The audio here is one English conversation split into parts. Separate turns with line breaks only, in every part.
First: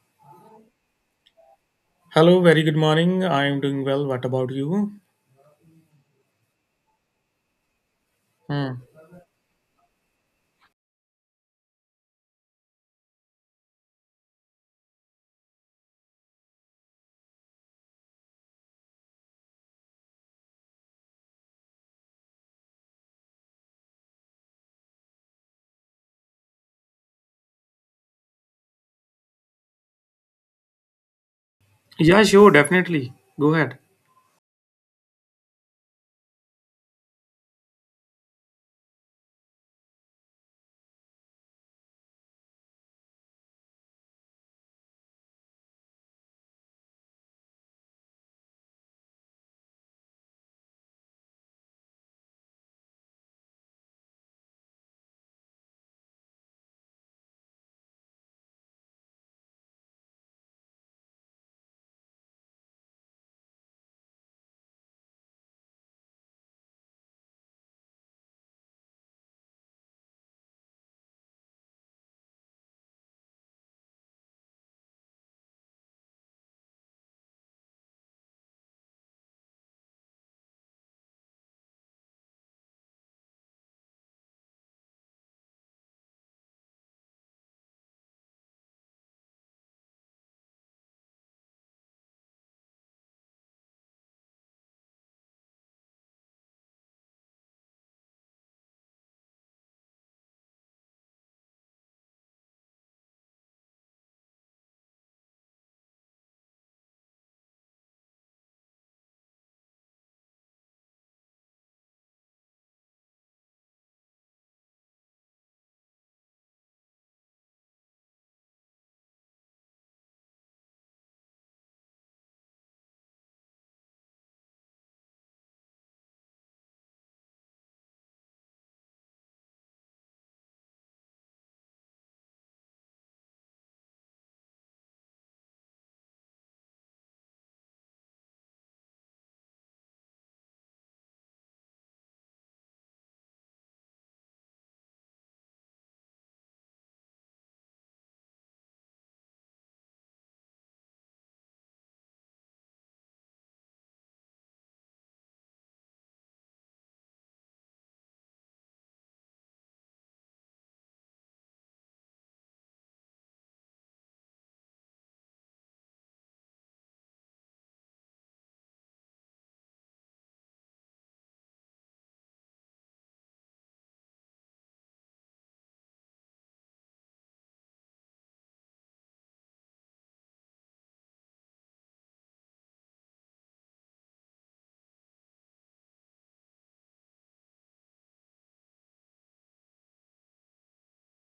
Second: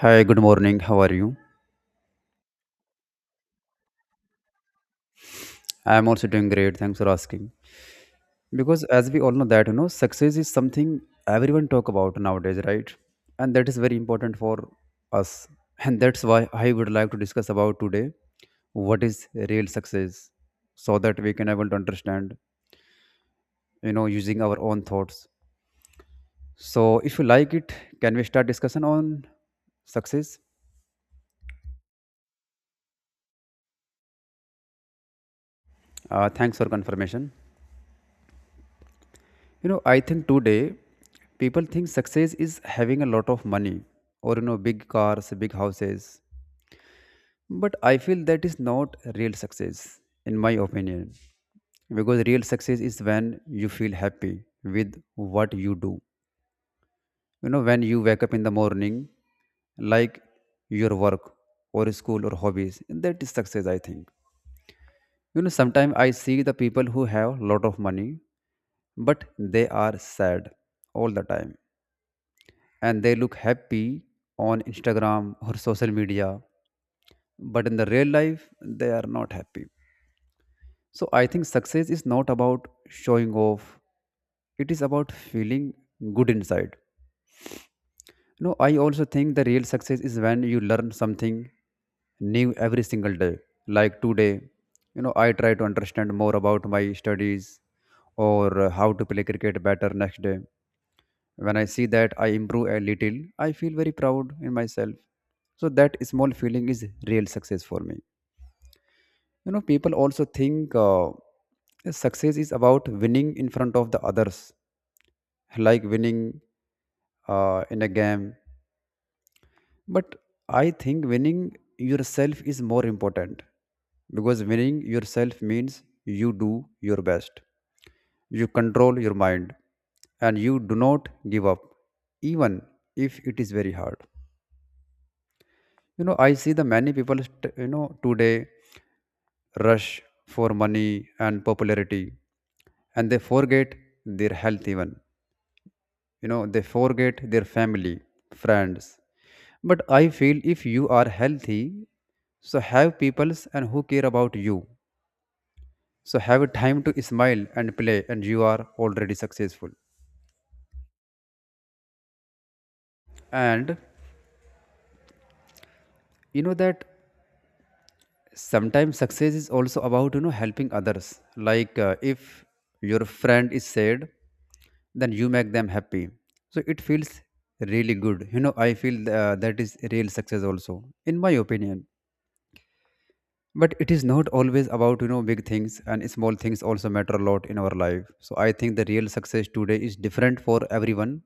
Hi, good morning. How are you?
Hello, very good morning. I am doing well. What about you?
I am also doing great. Thanks for asking.
Hmm.
Because as we all know that, you know, success is something everyone talk about nowadays, right? And that is very important for us. And that's why I would like to discuss about today what is real success so that we can able to understand, you know, using our own thoughts. So if you like it, can we start discussion on success?
Yeah, sure, definitely. Go ahead.
Thanks for confirmation. You know, I think today people think success is having a lot of money or, you know, big cars, big houses. But I feel that is not real success, in my opinion. Because real success is when you feel happy with what you do. You know, when you wake up in the morning, like your work or school or hobbies, that is success, I think. You know, sometimes I see the people who have lot of money, but they are sad all the time and they look happy on Instagram or social media, but in the real life, they are not happy. So I think success is not about showing off, it is about feeling good inside. You know, I also think the real success is when you learn something new every single day. Like today, you know, I try to understand more about my studies or how to play cricket better next day. When I see that I improve a little, I feel very proud in myself. So that small feeling is real success for me. You know, people also think success is about winning in front of the others, like winning in a game. But I think winning yourself is more important because winning yourself means you do your best, you control your mind, and you do not give up, even if it is very hard. You know, I see the many you know today rush for money and popularity and they forget their health even. You know, they forget their family, friends, but I feel if you are healthy, so have peoples and who care about you, so have a time to smile and play, and you are already successful. And you know that sometimes success is also about, you know, helping others, like if your friend is sad, then you make them happy, so it feels really good. You know, I feel that is real success also, in my opinion. But it is not always about, you know, big things, and small things also matter a lot in our life. So I think the real success today is different for everyone,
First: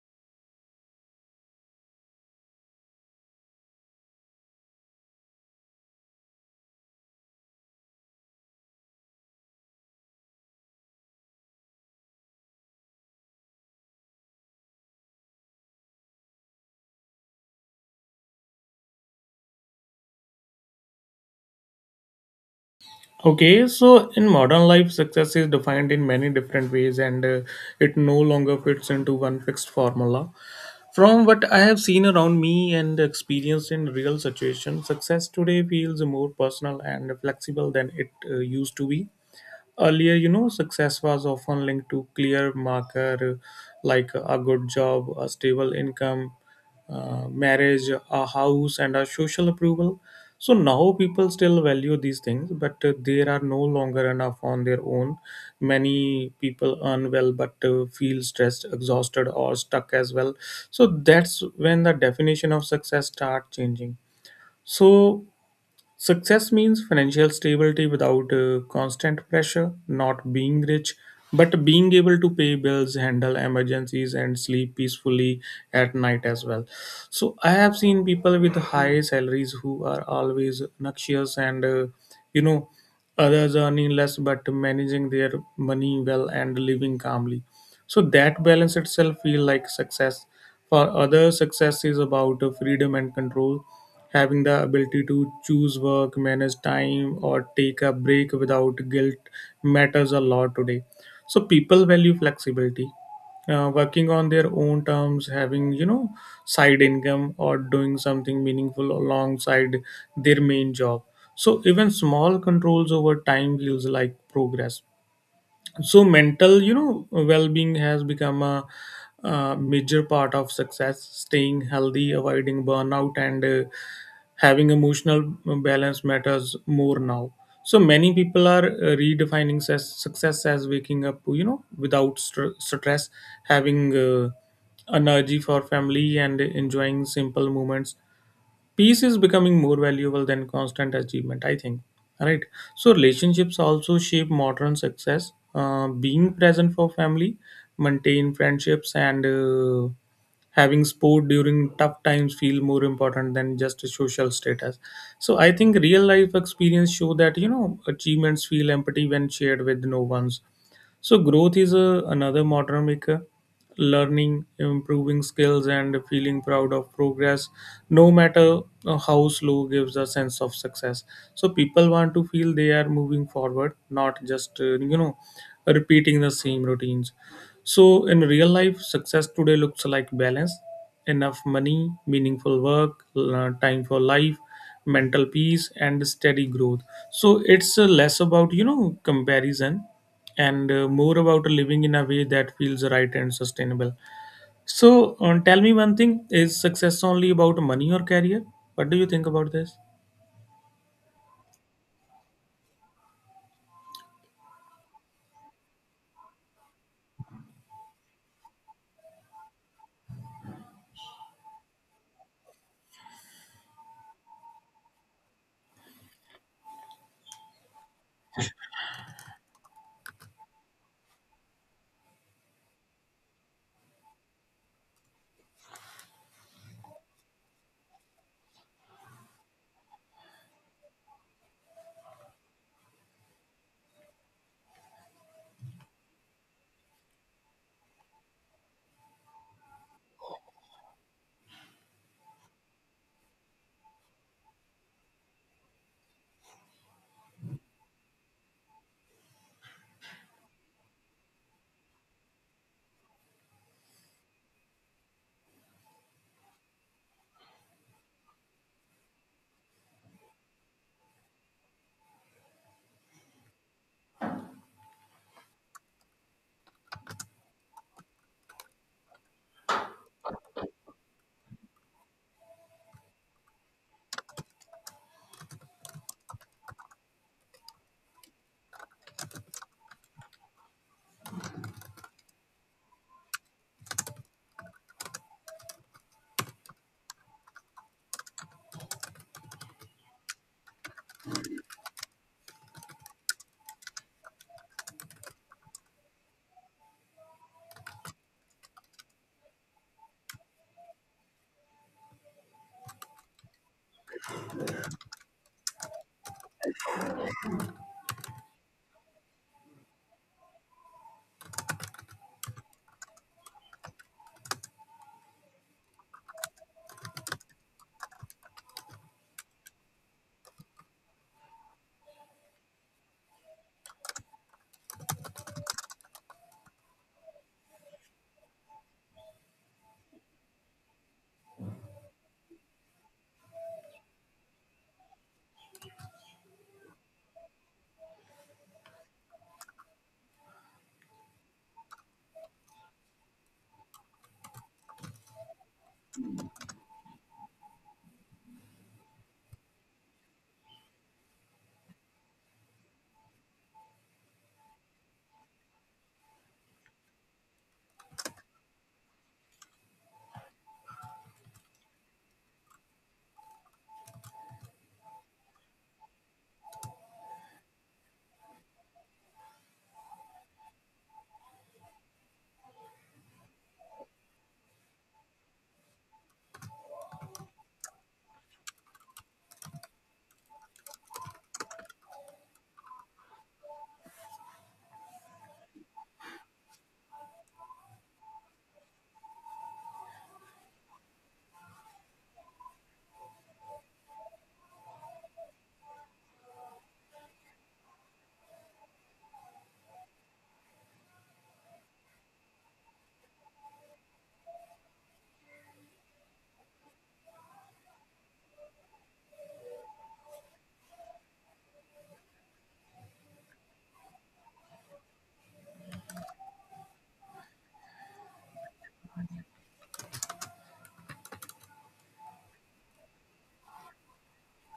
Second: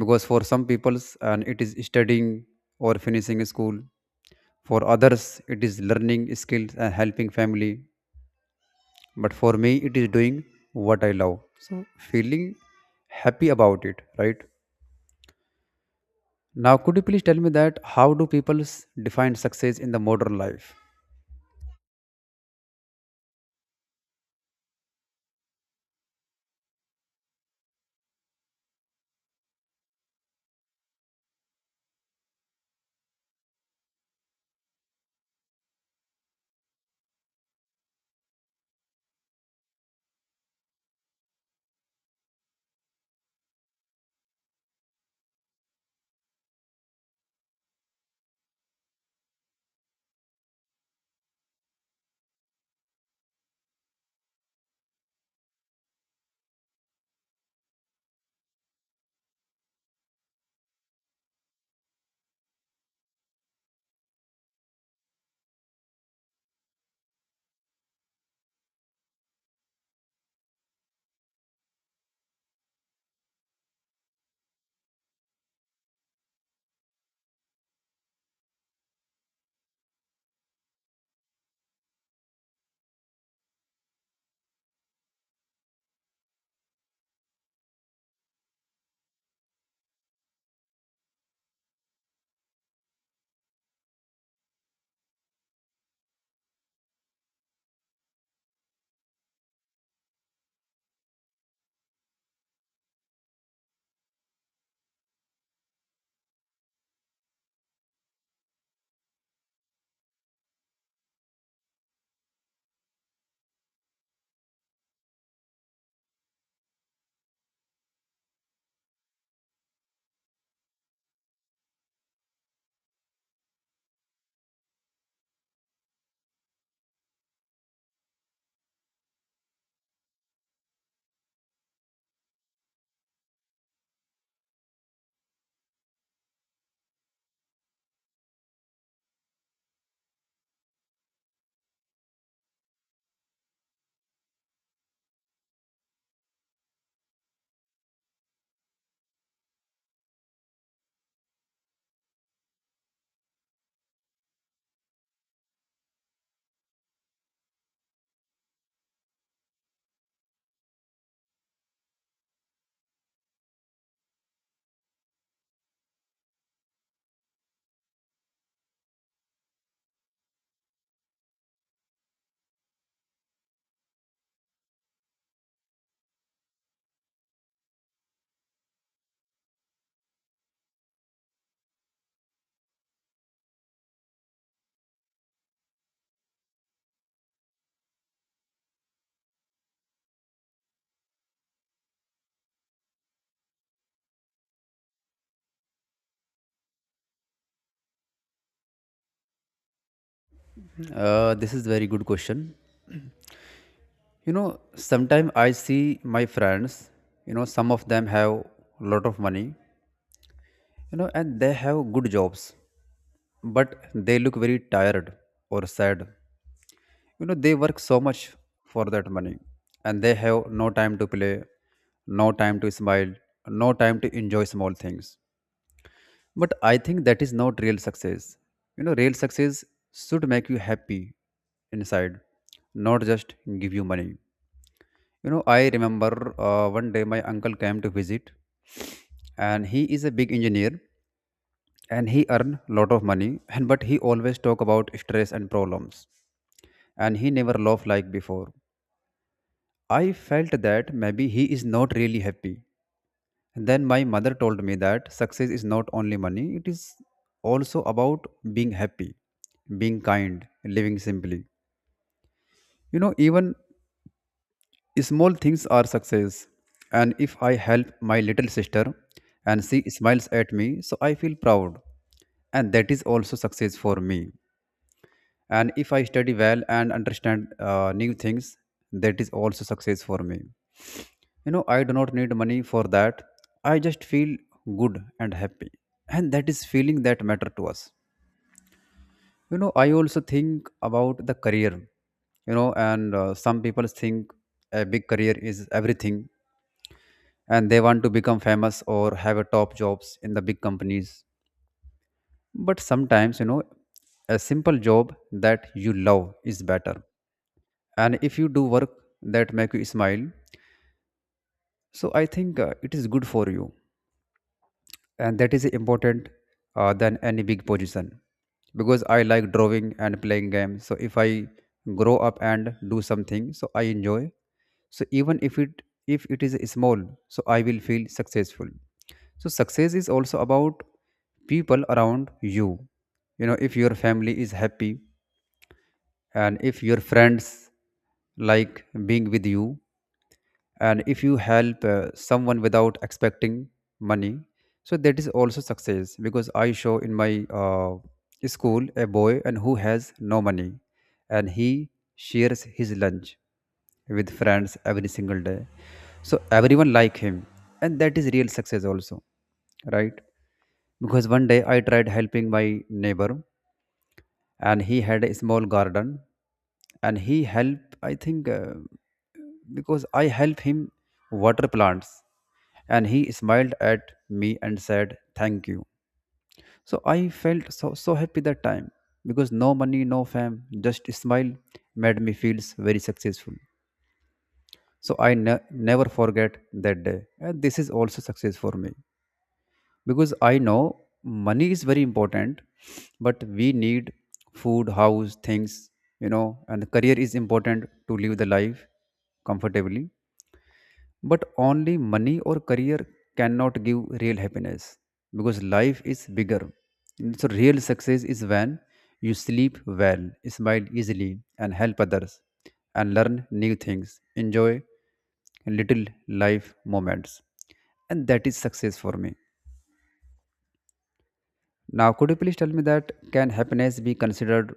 because for some people's and it is studying or finishing school, for others it is learning skills and helping family, but for me it is doing what I love, so feeling happy about it, right? Now, could you please tell me that how do define success in the modern life?
Okay, so in modern life, success is defined in many different ways and it no longer fits into one fixed formula. From what I have seen around me and experienced in real situations, success today feels more personal and flexible than it used to be. Earlier, you know, success was often linked to clear marker like a good job, a stable income, marriage, a house, and a social approval. So now people still value these things, but there are no longer enough on their own. Many people earn well, but feel stressed, exhausted, or stuck as well. So that's when the definition of success start changing. So success means financial stability without constant pressure, not being rich, but being able to pay bills, handle emergencies, and sleep peacefully at night as well. So, I have seen people with high salaries who are always noxious and, you know, others earning less but managing their money well and living calmly. So, that balance itself feels like success. For others, success is about freedom and control, having the ability to choose work, manage time, or take a break without guilt matters a lot today. So people value flexibility. Working on their own terms, having you know side income or doing something meaningful alongside their main job. So even small controls over time feels like progress. So mental, you know, well-being has become a, major part of success, staying healthy, avoiding burnout and having emotional balance matters more now. So many people are redefining success as waking up, you know, without stress, having energy for family and enjoying simple moments. Peace is becoming more valuable than constant achievement, I think, right? So relationships also shape modern success. Being present for family, maintain friendships and having sport during tough times feel more important than just a social status. So I think real life experience show that, you know, achievements feel empty when shared with no ones. So growth is another modernamic. Learning, improving skills, and feeling proud of progress, no matter how slow, gives a sense of success. So people want to feel they are moving forward, not just you know, repeating the same routines. So in real life, success today looks like balance, enough money, meaningful work, time for life, mental peace and steady growth. So it's less about, you know, comparison and more about living in a way that feels right and sustainable. So, tell me one thing, is success only about money or career? What do you think about this?
This is very good question. You know, sometimes I see my friends, you know, some of them have a lot of money, you know, and they have good jobs, but they look very tired or sad. You know, they work so much for that money, and they have no time to play, no time to smile, no time to enjoy small things. But I think that is not real success. You know, real success should make you happy inside, not just give you money. You know, I remember, one day my uncle came to visit, and he is a big engineer and he earn lot of money, and but he always talk about stress and problems and he never laugh like before. I felt that maybe he is not really happy. Then my mother told me that success is not only money, it is also about being happy, being kind, living simply. You know, even small things are success. And if I help my little sister and she smiles at me, so I feel proud. And that is also success for me. And if I study well and understand new things, that is also success for me. You know, I do not need money for that. I just feel good and happy. And that is feeling that matter to us. You know, I also think about the career. You know, and some people think a big career is everything and they want to become famous or have a top jobs in the big companies. But sometimes, you know, a simple job that you love is better. And if you do work that make you smile, so I think it is good for you, and that is important than any big position. Because I like drawing and playing games, so if I grow up and do something so I enjoy, so even if it is small, so I will feel successful. So success is also about people around you. You know, if your family is happy, and if your friends like being with you, and if you help someone without expecting money, so that is also success. Because I show in my school a boy and who has no money, and he shares his lunch with friends every single day, so everyone like him, and that is real success also, right? Because one day I tried helping my neighbor, and he had a small garden, and he helped. I think because I help him water plants. And he smiled at me and said, "Thank you." So I felt so, so happy that time, because no money, no fame, just smile made me feel very successful. So I never forget that day. And this is also success for me. Because I know money is very important, but we need food, house, things, you know, and career is important to live the life comfortably. But only money or career cannot give real happiness, because life is bigger. So, real success is when you sleep well, smile easily, and help others, and learn new things, enjoy little life moments. And that is success for me. Now, could you please tell me that can happiness be considered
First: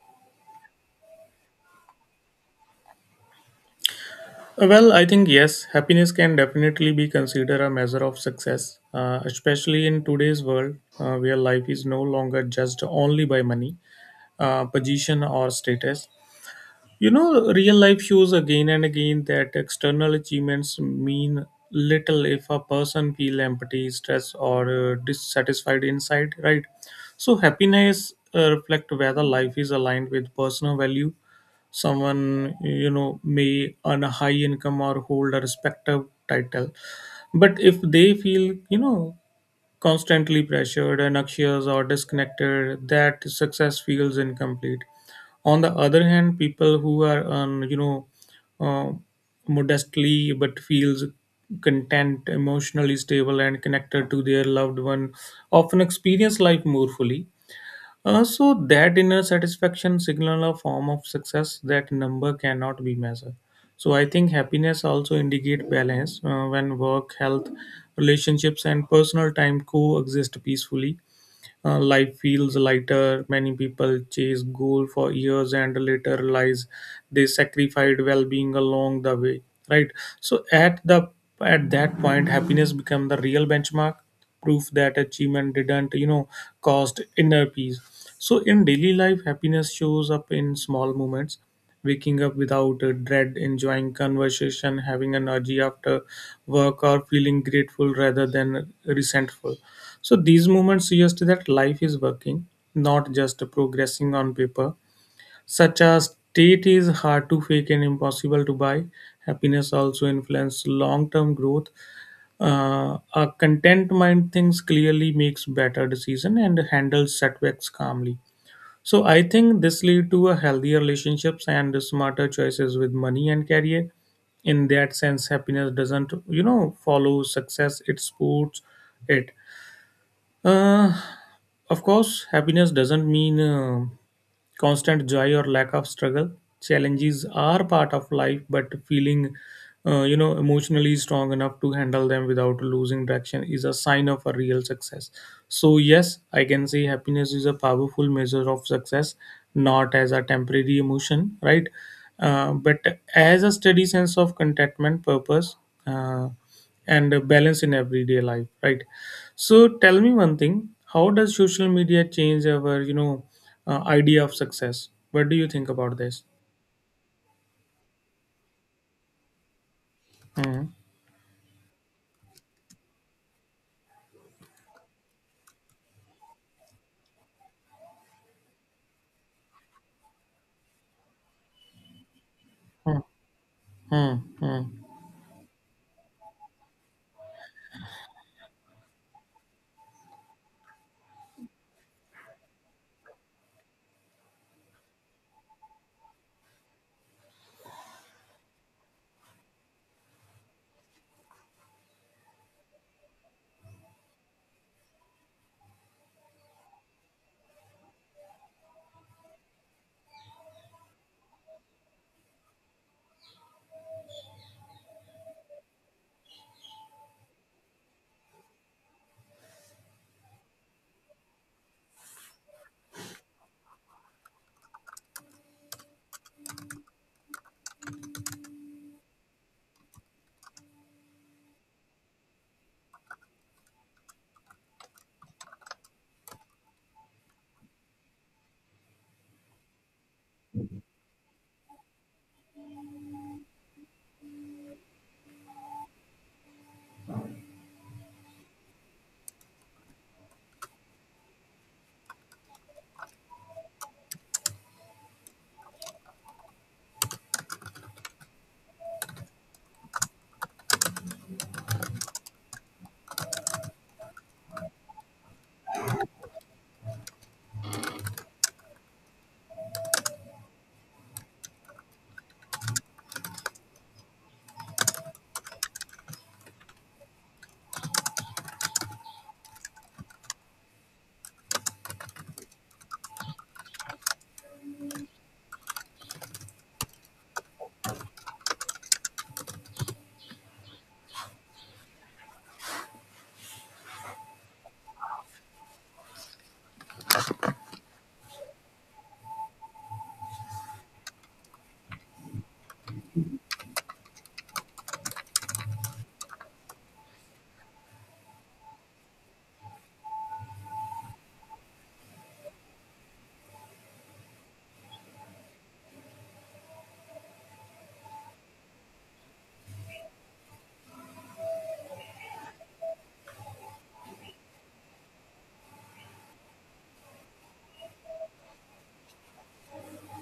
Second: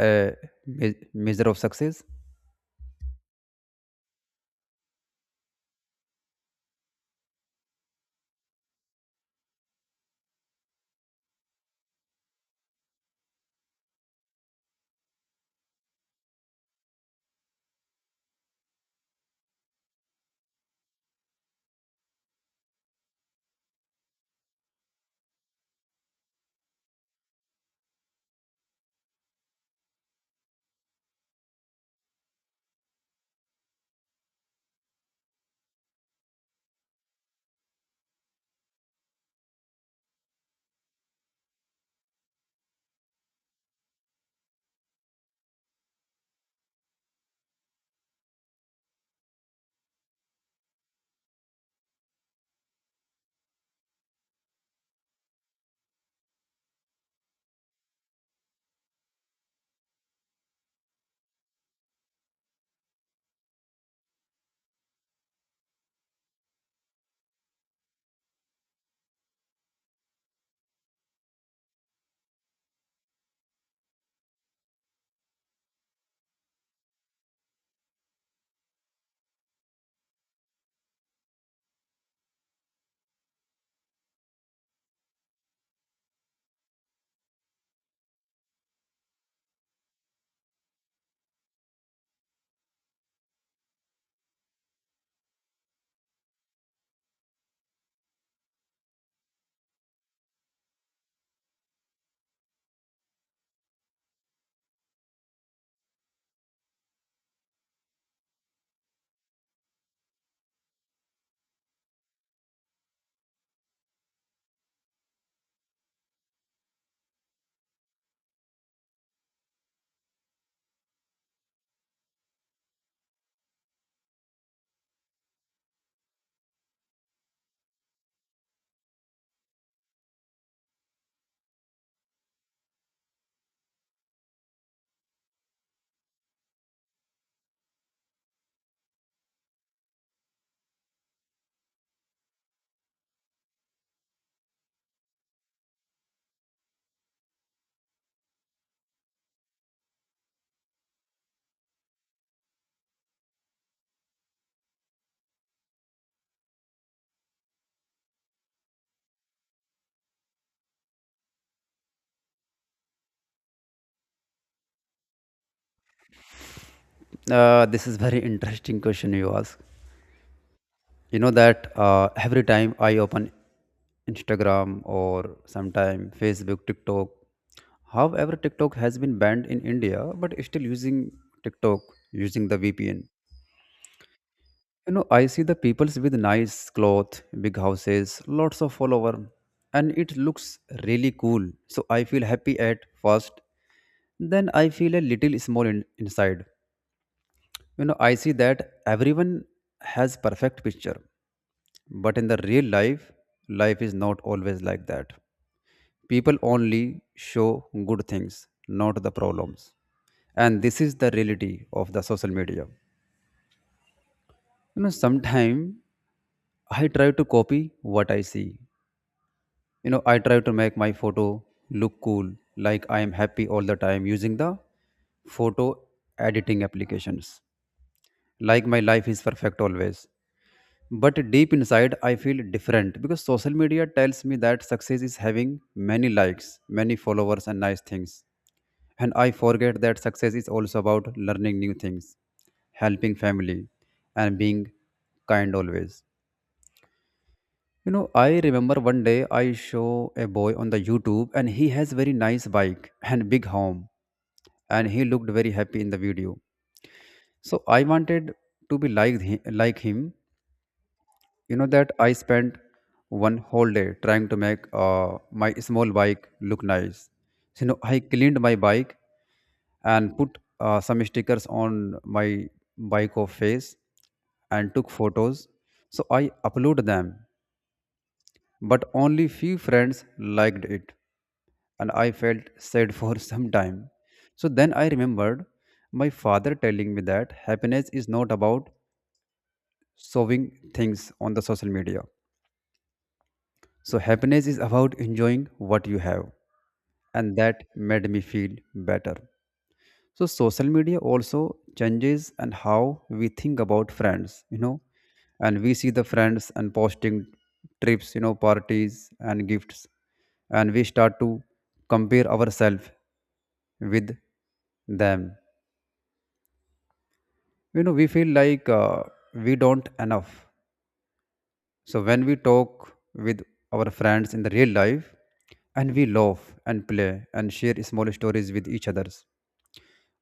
a measure of success?
Well, I think yes, happiness can definitely be considered a measure of success, especially in today's world where life is no longer judged only by money, position, or status. You know, real life shows again and again that external achievements mean little if a person feel empty, stressed, or dissatisfied inside, right? So happiness reflect whether life is aligned with personal value. Someone, you know, may earn a high income or hold a respective title, but if they feel, you know, constantly pressured and anxious or disconnected, that success feels incomplete. On the other hand, people who are you know, uh, modestly but feels content, emotionally stable and connected to their loved one often experience life more fully. So that inner satisfaction signal a form of success that number cannot be measured. So I think happiness also indicate balance when work, health, relationships, and personal time coexist peacefully. Life feels lighter. Many people chase goal for years and later realize they sacrificed well-being along the way. Right. So at that point, happiness become the real benchmark, proof that achievement didn't, you know, cost inner peace. So in daily life, happiness shows up in small moments, waking up without a dread, enjoying conversation, having energy after work, or feeling grateful rather than resentful. So these moments suggest that life is working, not just progressing on paper. Such a state is hard to fake and impossible to buy. Happiness also influences long-term growth. A content mind thinks clearly, makes better decision, and handles setbacks calmly. So I think this lead to a healthier relationships and smarter choices with money and career. In that sense, happiness doesn't, you know, follow success, it supports it. Uh, of course, happiness doesn't mean constant joy or lack of struggle. Challenges are part of life, but feeling, you know, emotionally strong enough to handle them without losing direction is a sign of a real success. So yes, I can say happiness is a powerful measure of success, not as a temporary emotion, right? But as a steady sense of contentment, purpose. Uh, and balance in everyday life, right? So tell me one thing, how does social media change our, you know, idea of success? What do you think about this?
This is very interesting question you ask.
Hmm.
You know that every time I open Instagram or sometime Facebook, TikTok, however TikTok has been banned in India but still using TikTok using the
Hmm.
VPN.
Hmm. Hmm.
You know, I see the peoples with nice clothes, big houses, lots of follower, and it looks really cool, so I feel happy at first, then I feel a little small inside. You know, I see that everyone has perfect picture. But in the real life, life is not always like that. People only show good things, not the problems. And this is the reality of the social media. You know, sometimes I try to copy what I see. You know, I try to make my photo look cool, like I am happy all the time using the photo editing applications. Like my life is perfect always. But deep inside I feel different, because social media tells me that success is having many likes, many followers, and nice things, and I forget that success is also about learning new things, helping family, and being kind always. You know, I remember one day I show a boy on the YouTube, and he has very nice bike and big home, and he looked very happy in the video, so I wanted to be like him. You know that I spent one whole day trying to make my small bike look nice. So, you know, I cleaned my bike and put some stickers on my bike of face and took photos, so I uploaded them, but only few friends liked it, and I felt sad for some time. So then I remembered my father telling me that happiness is not about showing things on the social media. So, happiness is about enjoying what you have, and that made me feel better. So, social media also changes and how we think about friends, you know, and we see the friends and posting trips, you know, parties and gifts, and we start to compare ourselves with them. You know, we feel like we don't enough. So when we talk with our friends in the real life and we laugh and play and share small stories with each others.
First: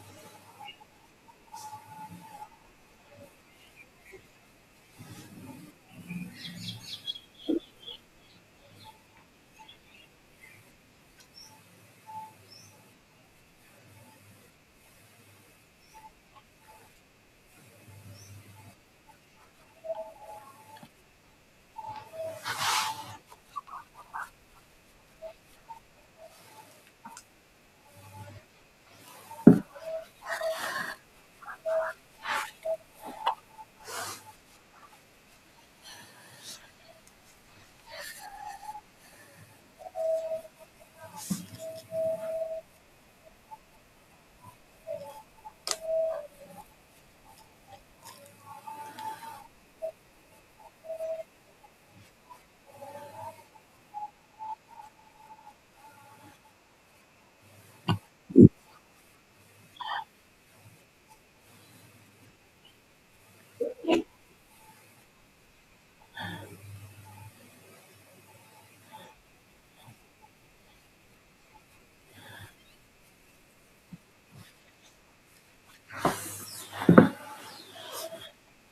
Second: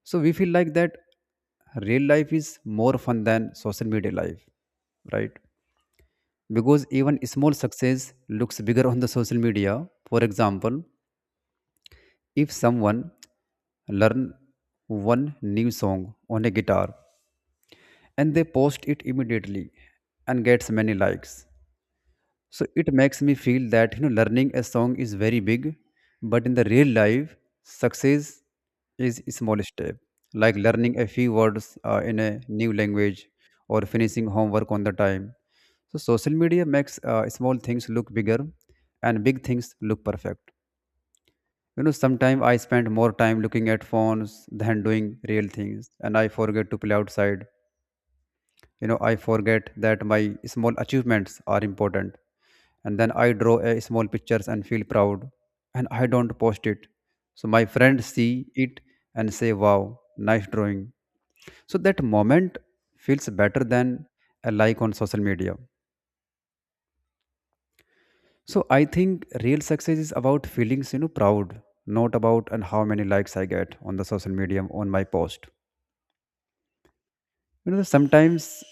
So we feel like that real life is more fun than social media life, right? Because even small success looks bigger on the social media. For example, if someone learn one new song on a guitar and they post it immediately and gets many likes. So it makes me feel that learning a song is very big, but in the real life, success is a small step, like learning a few words in a new language or finishing homework on the time. So social media makes small things look bigger, and big things look perfect. You know, sometimes I spend more time looking at phones than doing real things, and I forget to play outside. I forget that my small achievements are important. And then I draw a small pictures and feel proud, and I don't post it, so my friends see it and say wow, nice drawing. So that moment feels better than a like on social media. So I think real success is about feelings, proud, not about and how many likes I get on the social media on my post. you know sometimes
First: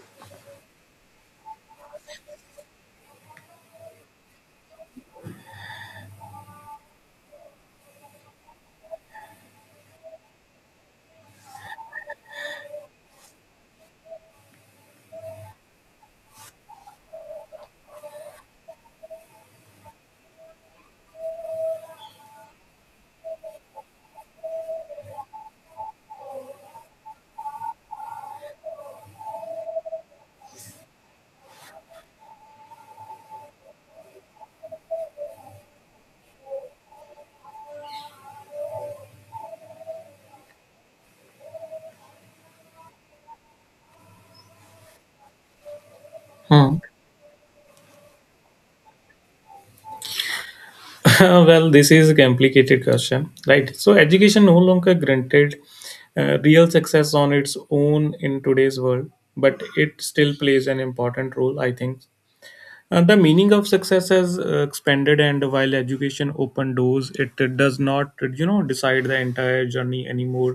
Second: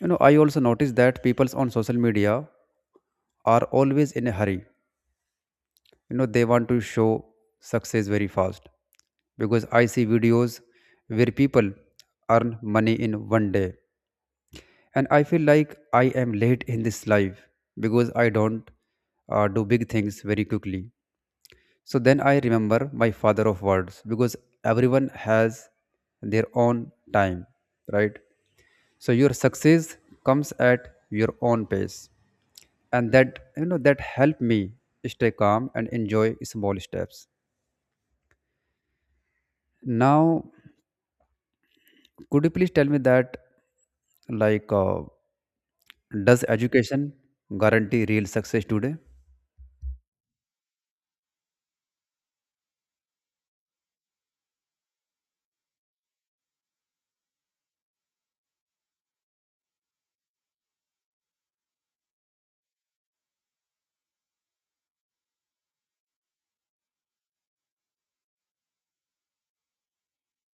you know i also notice that people on social media are always in a hurry. They want to show success very fast because I see videos where people earn money in one day, and I feel like I am late in this life because I don't do big things very quickly. So then I remember my father of words because everyone has their own time, right? So your success comes at your own pace, and that you know that helped me stay calm and enjoy small steps. Now, could you please tell me that, like does
Hmm.
education guarantee real success today?
Well, this is a complicated question, right? So education no longer granted real success on its own in today's world, but it still plays an important role, I think. The meaning of success has expanded, and while education opened doors, it does not, you know, decide the entire journey anymore.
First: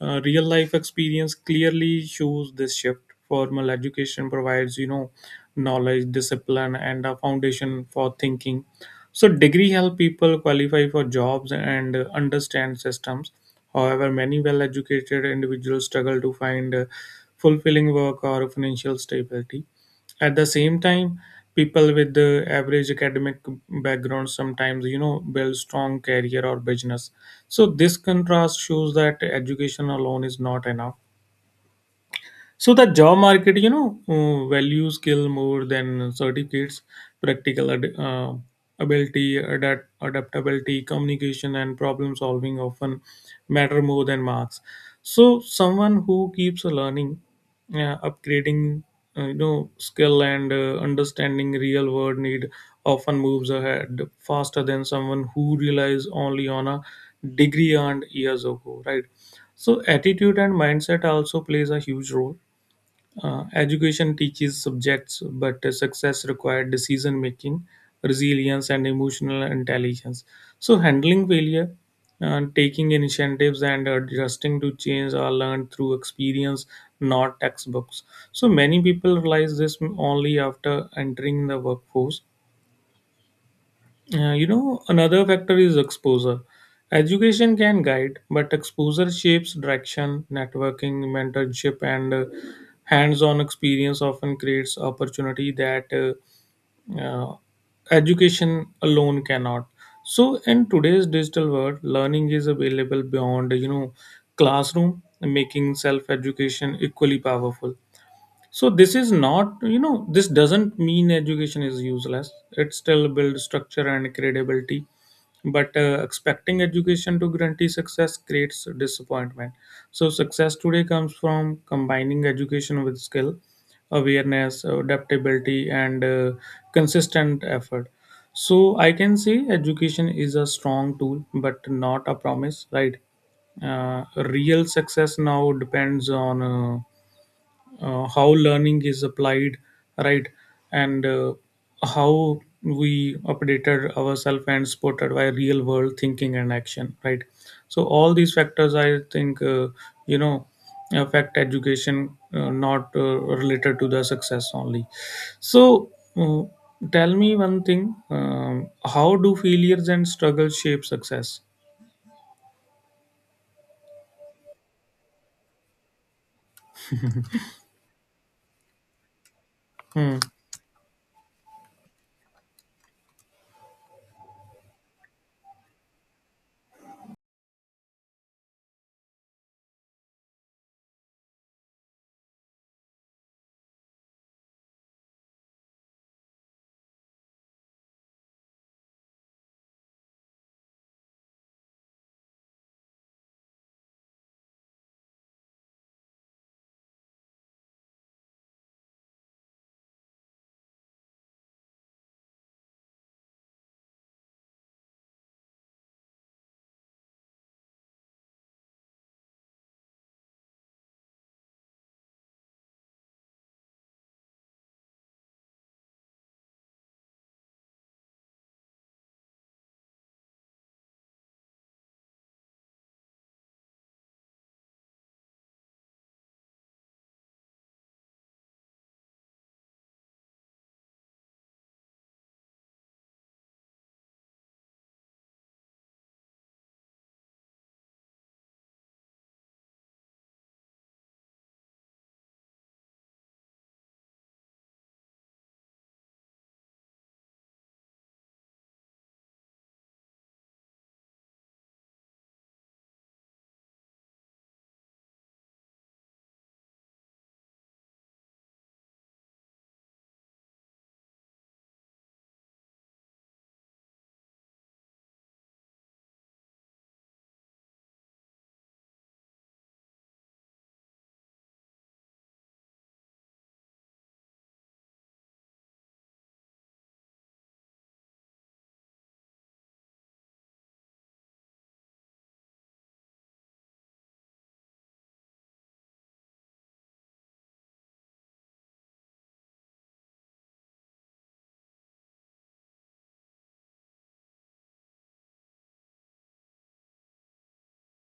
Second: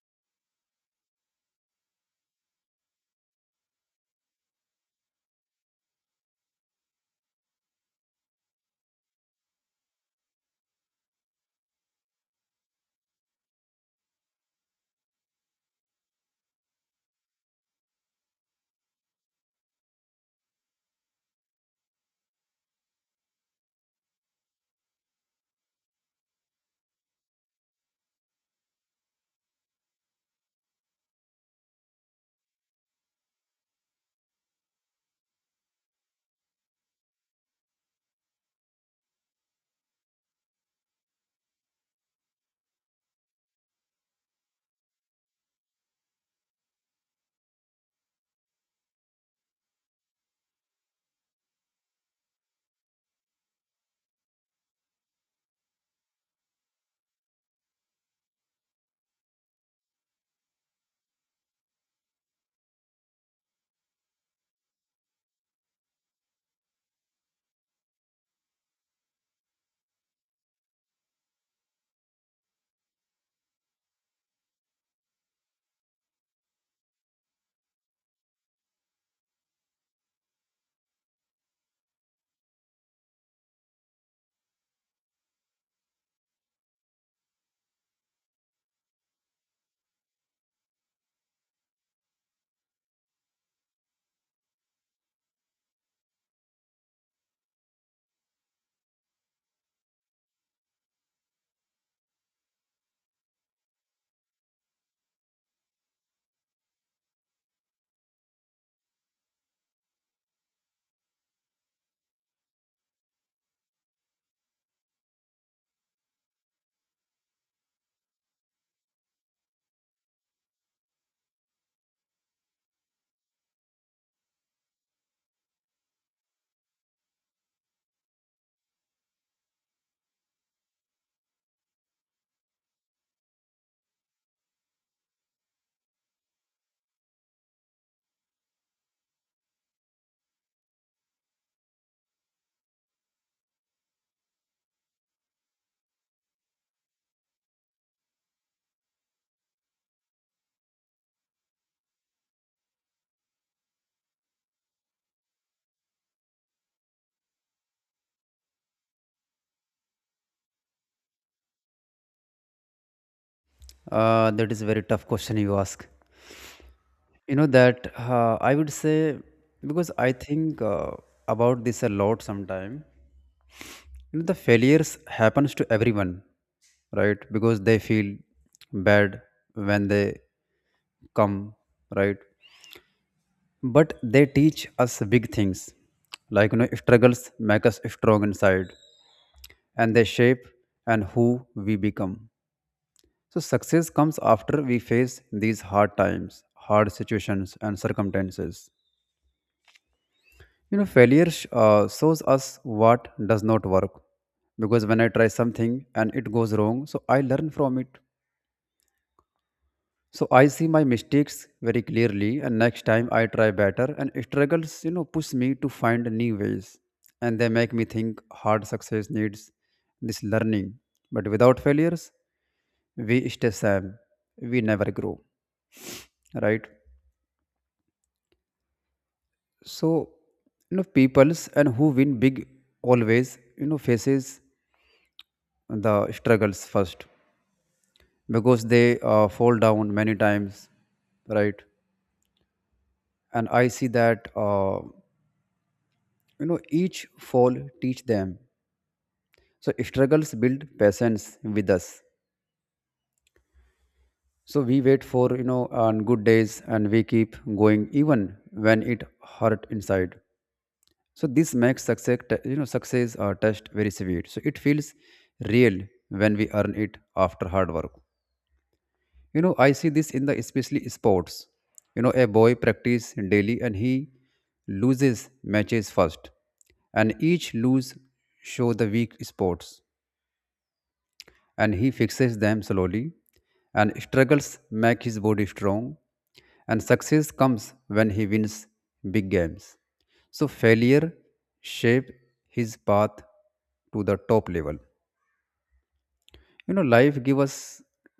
Real life experience clearly shows this shift. Formal education provides, you know, knowledge, discipline, and a foundation for thinking. So, degree help people qualify for jobs and understand systems. However, many well-educated individuals struggle to find fulfilling work or financial stability. At the same time, people with the average academic background sometimes, you know, build strong career or business. So this contrast shows that education alone is not enough. So the job market, you know, values skill more than certificates, practical ability, adaptability, communication, and problem solving often matter more than marks. So someone who keeps learning, upgrading, you know, skill and understanding real world need often moves ahead faster than someone who relies only on a degree earned years ago, right? So attitude and mindset also plays a huge role. Education teaches subjects, but success required decision making, resilience, and emotional intelligence. So, handling failure, taking initiatives, and adjusting to change are learned through experience, not textbooks. So, many people realize this only after entering the workforce. You know, another factor is exposure. Education can guide, but exposure shapes direction, networking, mentorship, and hands on experience often creates opportunity that uh, education alone cannot. So, in today's digital world, learning is available beyond, you know, classroom, making self education equally powerful. So this is not, you know, this doesn't mean education is useless, it still builds structure and credibility, but expecting education to guarantee success creates disappointment. So success today comes from combining education with skill, awareness, adaptability and consistent effort. So I can say education is a strong tool but not a promise, right? uh, Real success now depends on how learning is applied, right? And how we updated ourselves and supported by real world thinking and action, right? So all these factors I think you know, affect education not related to the success only. So uh, tell me one thing, how do failures and struggles shape success?
That is a very tough question you ask. You know that uh, i would say, because I
Hmm.
think about this a lot sometime. You know, the failures happens to everyone, right? Because they feel bad when they come, right? But they teach us big things, like, struggles make us strong inside, and they shape and who we become. So success comes after we face these hard times, hard situations, and circumstances. You know, failure shows us what does not work. Because when I try something and it goes wrong, so I learn from it. So I see my mistakes very clearly, and next time I try better. And struggles, push me to find new ways, and they make me think hard success needs this learning. But without failures, we stay same. We never grow, right? So, peoples and who win big always faces the struggles first because they fall down many times, right? And I see that, each fall teach them. So struggles build patience with us. So we wait for, on good days, and we keep going even when it hurt inside. So this makes success t- you know success test very sweet. So it feels real when we earn it after hard work. You know, I see this in the especially sports. You know, a boy practice daily and he loses matches first, and each lose show the weak spots, and he fixes them slowly, and struggles make his body strong, and success comes when he wins big games. So failure shape his path to the top level. You know, life give us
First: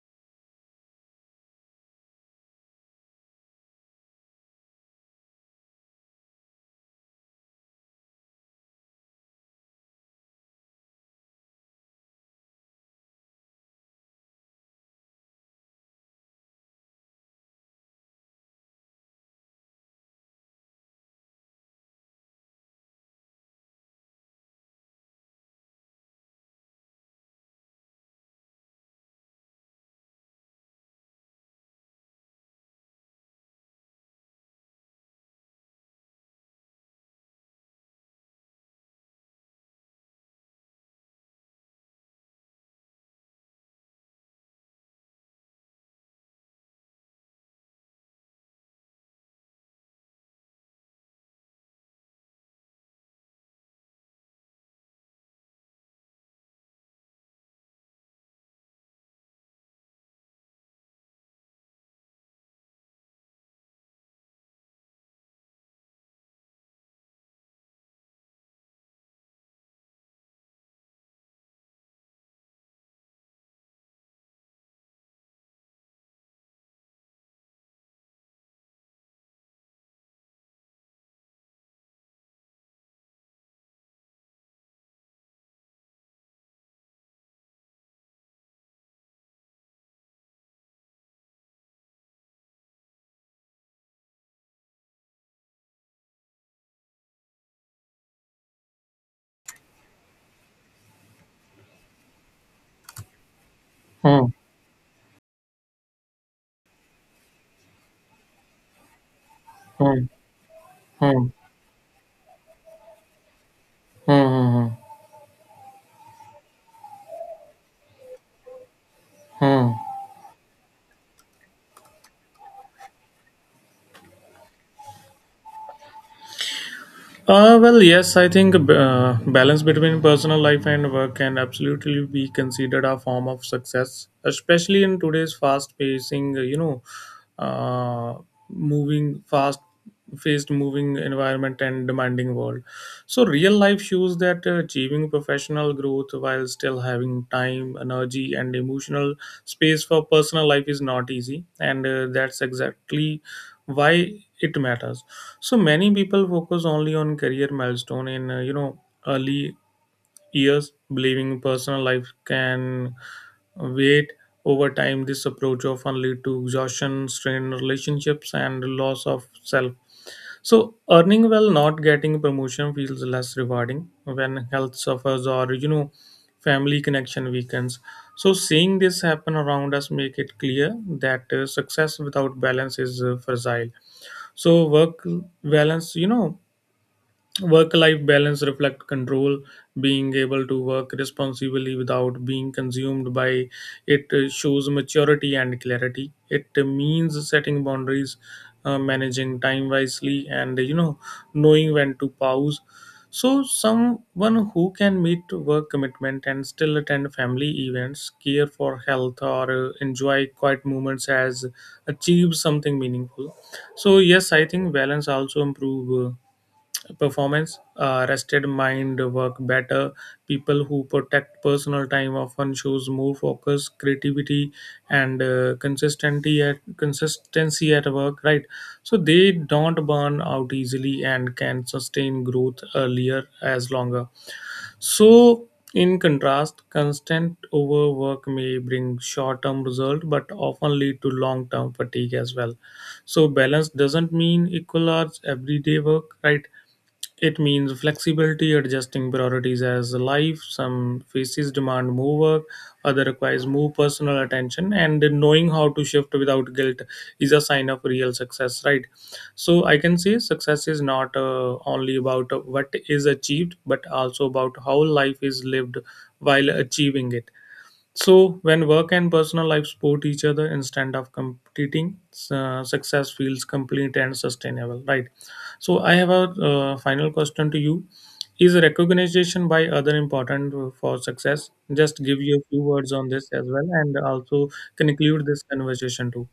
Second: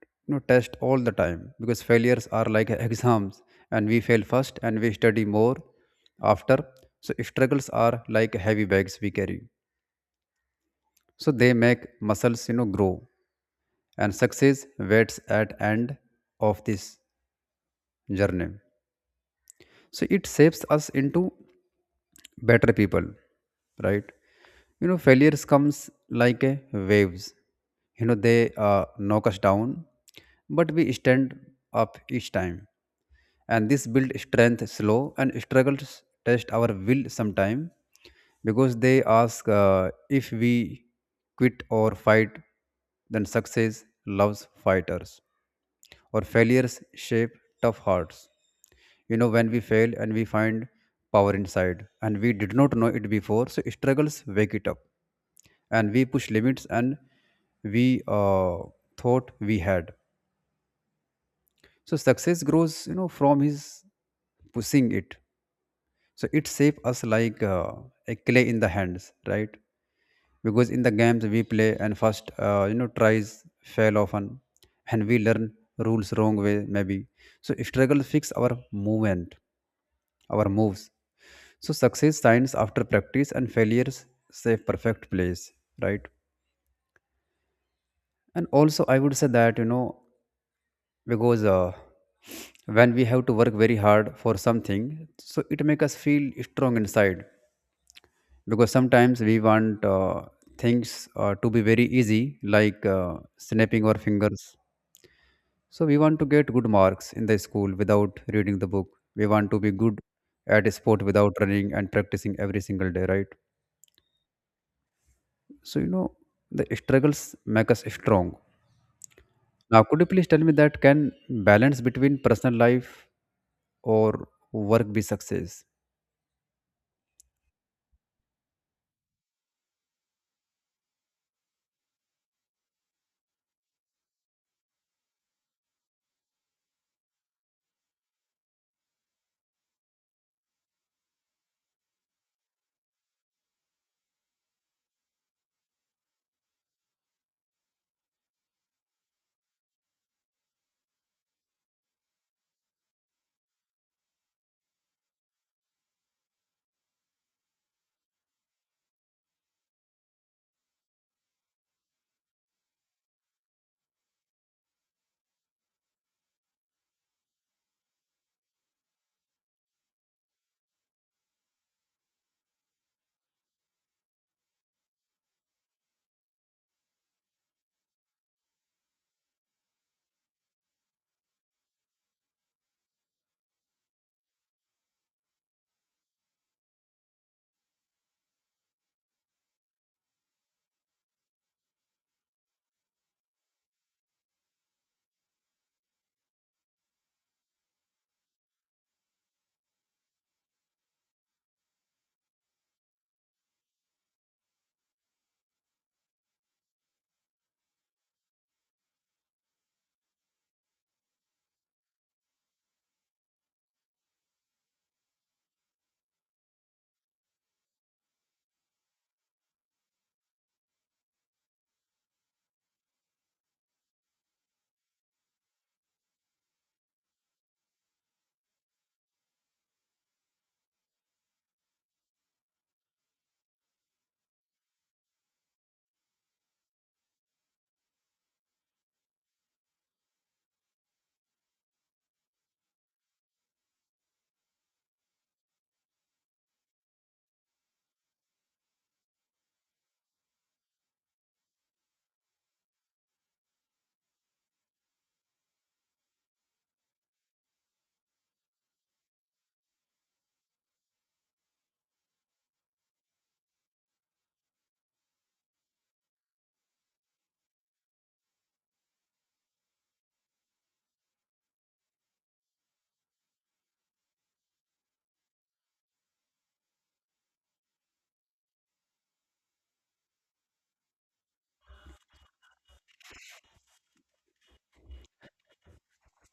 test all the time because failures are like exams, and we fail first and we study more after. So struggles are like heavy bags we carry. So they make muscles, grow, and success waits at end of this journey. So it shapes us into better people, right? You know, failures comes like a waves. You know they uh, knock us down, but we stand up each time, and this build strength slow. And struggles test our will sometime because they ask, if we quit or fight. Then success loves fighters, or failures shape tough hearts. You know, when we fail and we find power inside, and we did not know it before. So struggles wake it up, and we push limits and we thought we had. So success grows, from his pushing it. So it shapes us like a clay in the hands, right? Because in the games we play, and first, tries fail often, and we learn rules wrong way maybe. So struggle fix our movement, our moves. So success signs after practice and failures save perfect plays, right? And also I would say that, because when we have to work very hard for something, so it make us feel strong inside. Because sometimes we want things to be very easy, like snapping our
Hmm.
fingers. So we want to get good marks in the school without reading the book. We want to be good
Hmm.
at sport
Hmm.
without running and practicing every single day, right?
Hmm. Hmm. Hmm.
So the struggles make us strong.
Hmm.
Now, could you please tell me that, can balance between personal life or work be success?
Well, yes, I think balance between personal life and work can absolutely be considered a form of success, especially in today's fast-pacing, you know, uh, moving fast faced moving environment and demanding world. So real life shows that achieving professional growth while still having time, energy and emotional space for personal life is not easy and that's exactly why it matters. So many people focus only on career milestone in you know, early years, believing personal life can wait. Over time, this approach often lead to exhaustion, strained relationships, and loss of self. So earning well, not getting promotion feels less rewarding when health suffers or, you know, family connection weakens. So seeing this happen around us make it clear that success without balance is fragile. So balance you know work life balance reflect control, being able to work responsibly without being consumed by it shows maturity and clarity. It means setting boundaries, managing time wisely, and, you know, knowing when to pause. So, someone who can meet work commitment and still attend family events, care for health, or enjoy quiet moments has achieved something meaningful. So, yes, I think balance also improve performance. Rested mind work better. People who protect personal time often shows more focus, creativity, and consistency at work. Right, so they don't burn out easily and can sustain growth earlier as longer. So, in contrast, constant overwork may bring short term result but often lead to long term fatigue as well. So balance doesn't mean equal hours everyday work, right? It means flexibility, adjusting priorities as life. Some faces demand more work, other requires more personal attention, and knowing how to shift without guilt is a sign of real success, right? So I can say success is not only about what is achieved, but also about how life is lived while achieving it. So, when work and personal life support each other instead of competing, success feels complete and sustainable, right? So, I have a final question to you. Is recognition by other important for success? Just give you a few words on this as well and also conclude this conversation too.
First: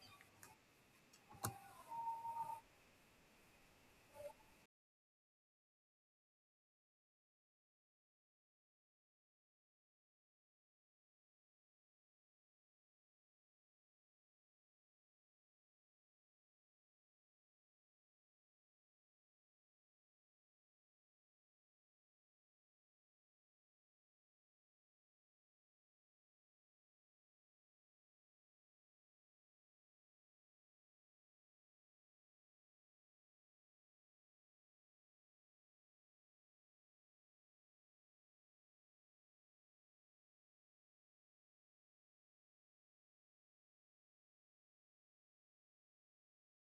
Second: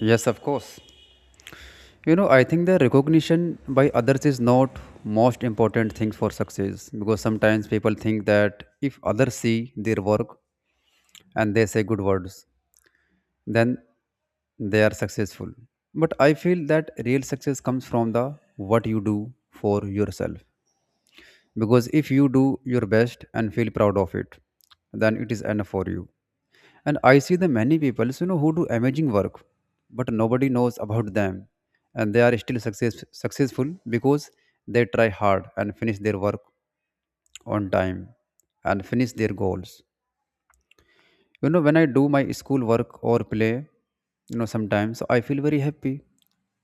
Yes, of course. You know, I think the recognition by others is not most important thing for success because sometimes people think that if others see their work and they say good words, then they are successful. But I feel that real success comes from the what you do for yourself. Because if you do your best and feel proud of it, then it is enough for you. And I see the many people, so, who do amazing work, but nobody knows about them. And they are still success, successful because they try hard and finish their work on time and finish their goals. You know, when I do my school work or play, sometimes so I feel very happy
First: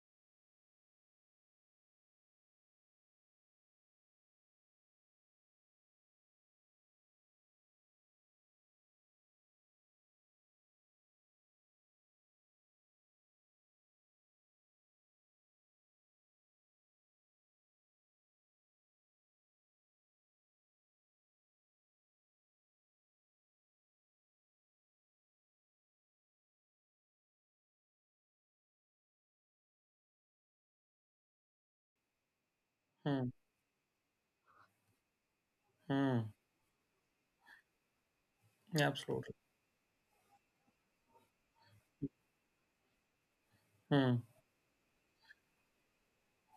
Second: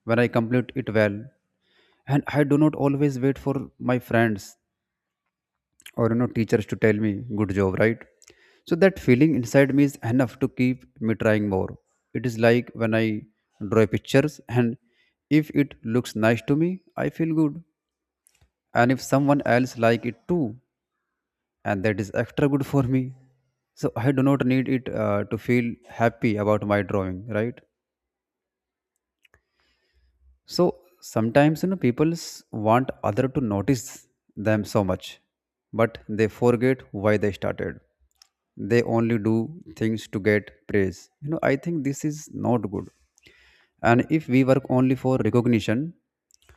when I complete it well. And I do not always wait for my friends or teachers to tell me good job, right? So that feeling inside me is enough to keep me trying more. It is like when I draw pictures, and if it looks nice to me, I feel good. And if someone else like it too, and that is extra good for me. So I do not need it to feel happy about my drawing, right? So sometimes, people want other
Hmm.
to notice them so much, but they
Hmm.
forget why they started. They only do
Absolutely.
things to get praise. You know, I think this is not good. And if
Hmm.
we work only for recognition,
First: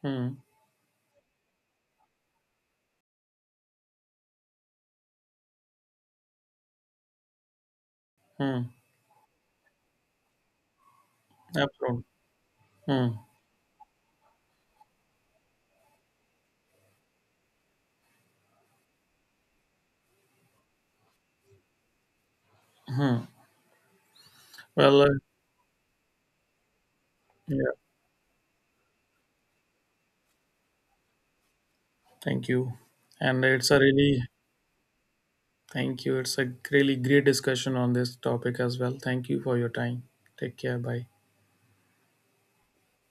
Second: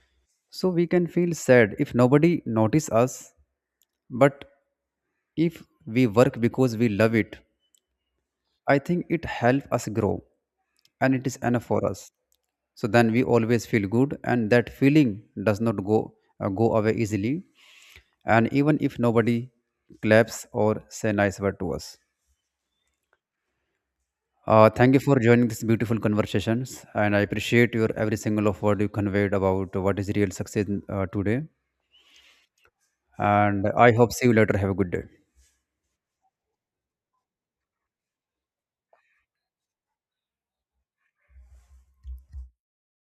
Hmm.
so we can feel sad if nobody notice us. But if we work because we love it,
Hmm.
I think it helps us grow and it is enough for
Absolutely.
us. So
Hmm.
then we always feel good, and that feeling does not go go away easily. And even if nobody claps or say nice word to us.
Hmm.
Thank you
Well, uh,
for joining this beautiful conversations, and I
yeah,
appreciate your every single of word you conveyed about what is real success today.
thank you. And
And
it's a
I hope
really—
see you later. Have a good day.
thank you. It's a really great discussion on this topic as well. Thank you for your time. Take care. Bye.